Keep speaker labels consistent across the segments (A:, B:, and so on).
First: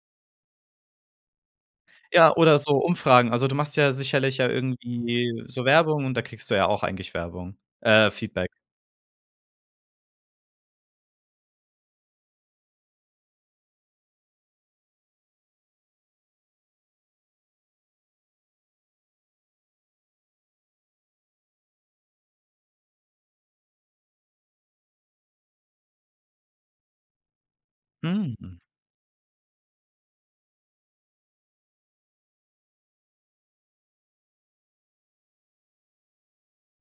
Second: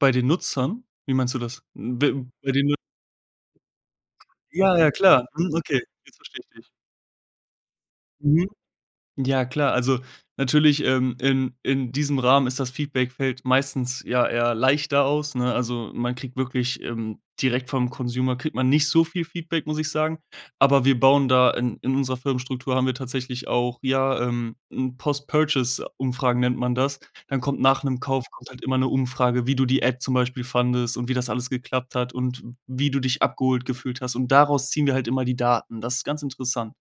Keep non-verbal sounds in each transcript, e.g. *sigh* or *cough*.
A: Bei den Nutzern? Wie meinst du das? B
B: Ja,
A: bei
B: oder
A: den
B: so
A: Nut
B: Umfragen. Also, du machst ja sicherlich ja
A: Ja, ja, klar.
B: irgendwie
A: Mhm,
B: so
A: okay,
B: Werbung, und
A: jetzt
B: da
A: versteh ich
B: kriegst du ja
A: dich.
B: auch eigentlich Werbung. Äh,
A: Mhm.
B: Feedback.
A: Ja, klar. Also natürlich, ähm, in in diesem Rahmen ist das Feedback fällt meistens ja ja leichter aus, ne? Also, man kriegt wirklich, ähm, direkt vom Consumer kriegt man nicht so viel Feedback, muss ich sagen. Aber wir bauen da in in unserer Firmenstruktur haben wir tatsächlich auch, ja, ähm, 'n Post Purchase Umfragen nennt man das. Dann kommt nach 'nem Kauf kommt
B: Mhm.
A: halt immer 'ne Umfrage, wie du die App zum Beispiel fandest und wie das alles geklappt hat und wie du dich abgeholt gefühlt hast. Und daraus ziehen wir halt immer die Daten. Das ist ganz interessant.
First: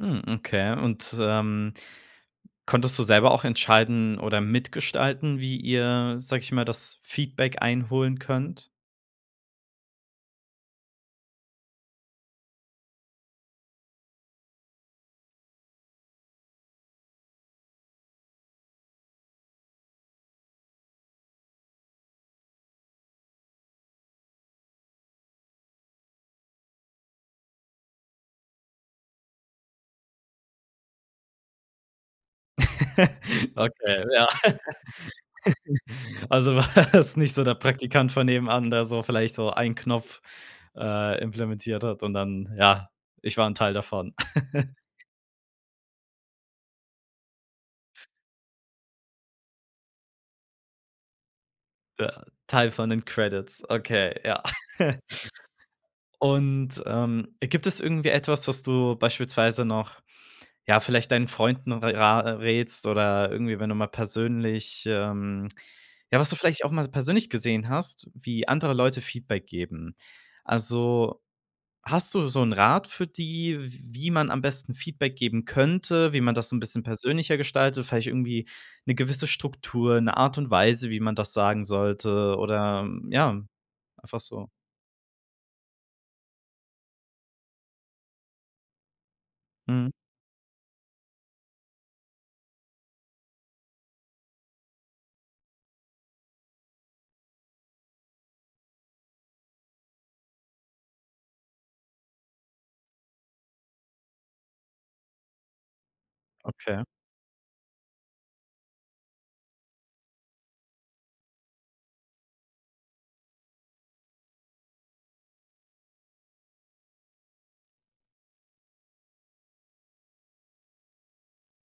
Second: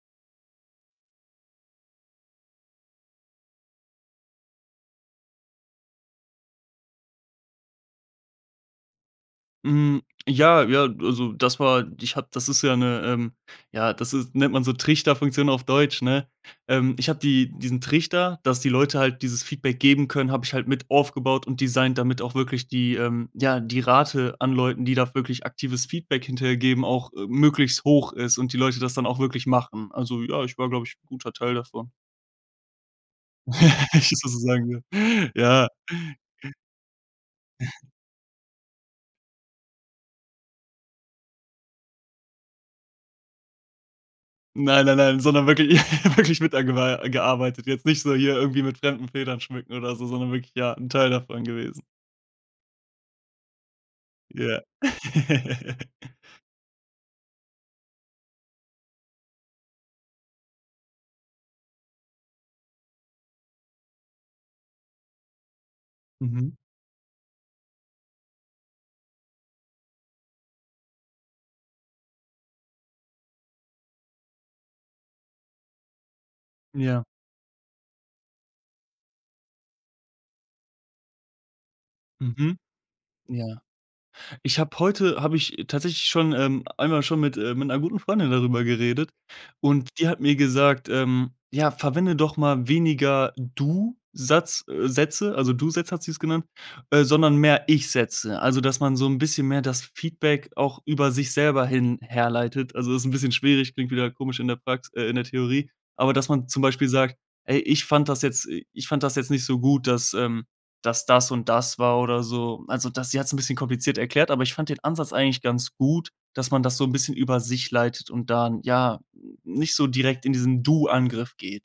B: Mhm. Okay. Und, ähm, konntest du selber auch entscheiden oder mitgestalten, wie ihr, sag ich mal, das Feedback einholen könnt?
A: Hm, ja, ja, also das war ich hab das ist ja 'ne, ähm, ja das ist nennt man so Trichterfunktion auf Deutsch, ne? Ähm, ich hab die diesen Trichter, dass die Leute halt dieses Feedback geben können hab ich halt mit aufgebaut und designt, damit auch wirklich die, ähm ja, die Rate an Leuten, die da wirklich aktives Feedback hinterher geben, auch, äh, möglichst hoch ist und die Leute das dann auch wirklich machen. Also, ja, ich war, glaub ich, 'n guter Teil davon.
B: *laughs* Okay,
A: *giggles*
B: ja..
A: *unintelligible* sagen soll. Ja.
B: *laughs*
A: *giggles*
B: Also warst nicht so der
A: *chuckles*
B: Praktikant von nebenan, der so vielleicht so ein Knopf, äh, implementiert hat und dann: „Ja, ich war ´n Teil davon.” *giggles*
A: Nein, nein, nein, sondern wirklich *laughs* wirklich mit da gewa äh, gearbeitet. Jetzt nicht so hier irgendwie mit fremden Federn schmücken oder so, sondern wirklich, ja, 'n Teil davon gewesen.
B: Ja, Teil von den Credits, okay, ja.
A: Ja.
B: *laughs*
A: *laughs*
B: Und, ähm, gibt es irgendwie etwas, was du beispielsweise noch, ja, vielleicht deinen Freunden ra äh, rätst oder irgendwie, wenn du mal persönlich, ähm ja, was du
A: Mhm.
B: vielleicht auch mal so persönlich gesehen hast, wie andere Leute Feedback geben? Also, hast du so 'n Rat für die, w wie man am besten Feedback geben könnte, wie man das so 'n bisschen
A: Ja.
B: persönlicher gestaltet? Vielleicht irgendwie 'ne gewisse Struktur, 'ne Art und Weise, wie man das sagen sollte
A: Mhm.
B: oder ja,
A: Ja.
B: einfach so?
A: Ich habe heute habe ich tatsächlich schon, ähm, einmal schon mit, äh, mit 'ner guten Freundin darüber geredet, und
B: Mhm.
A: die hat mir gesagt, ähm, ja: „Verwende doch mal weniger Du-Satz, äh, Sätze,“ also Du-Sätze hat sie es genannt, äh, „sondern mehr Ich-Sätze.“ Also, dass man so 'n bisschen mehr das Feedback auch über sich selber hin herleitet. Also ist 'n bisschen schwierig, klingt wieder komisch in der Prax äh, in der Theorie, aber dass man zum
B: Okay.
A: Beispiel sagt: „Ey, ich fand das jetzt i ich fand das jetzt nicht so gut, dass, ähm, dass das und das war“, oder so. Also das sie hat's 'n bisschen kompliziert erklärt, aber ich fand den Ansatz eigentlich ganz gut, dass man das so 'n bisschen über sich leitet und dann, ja, nicht so direkt in diesen Du-Angriff geht.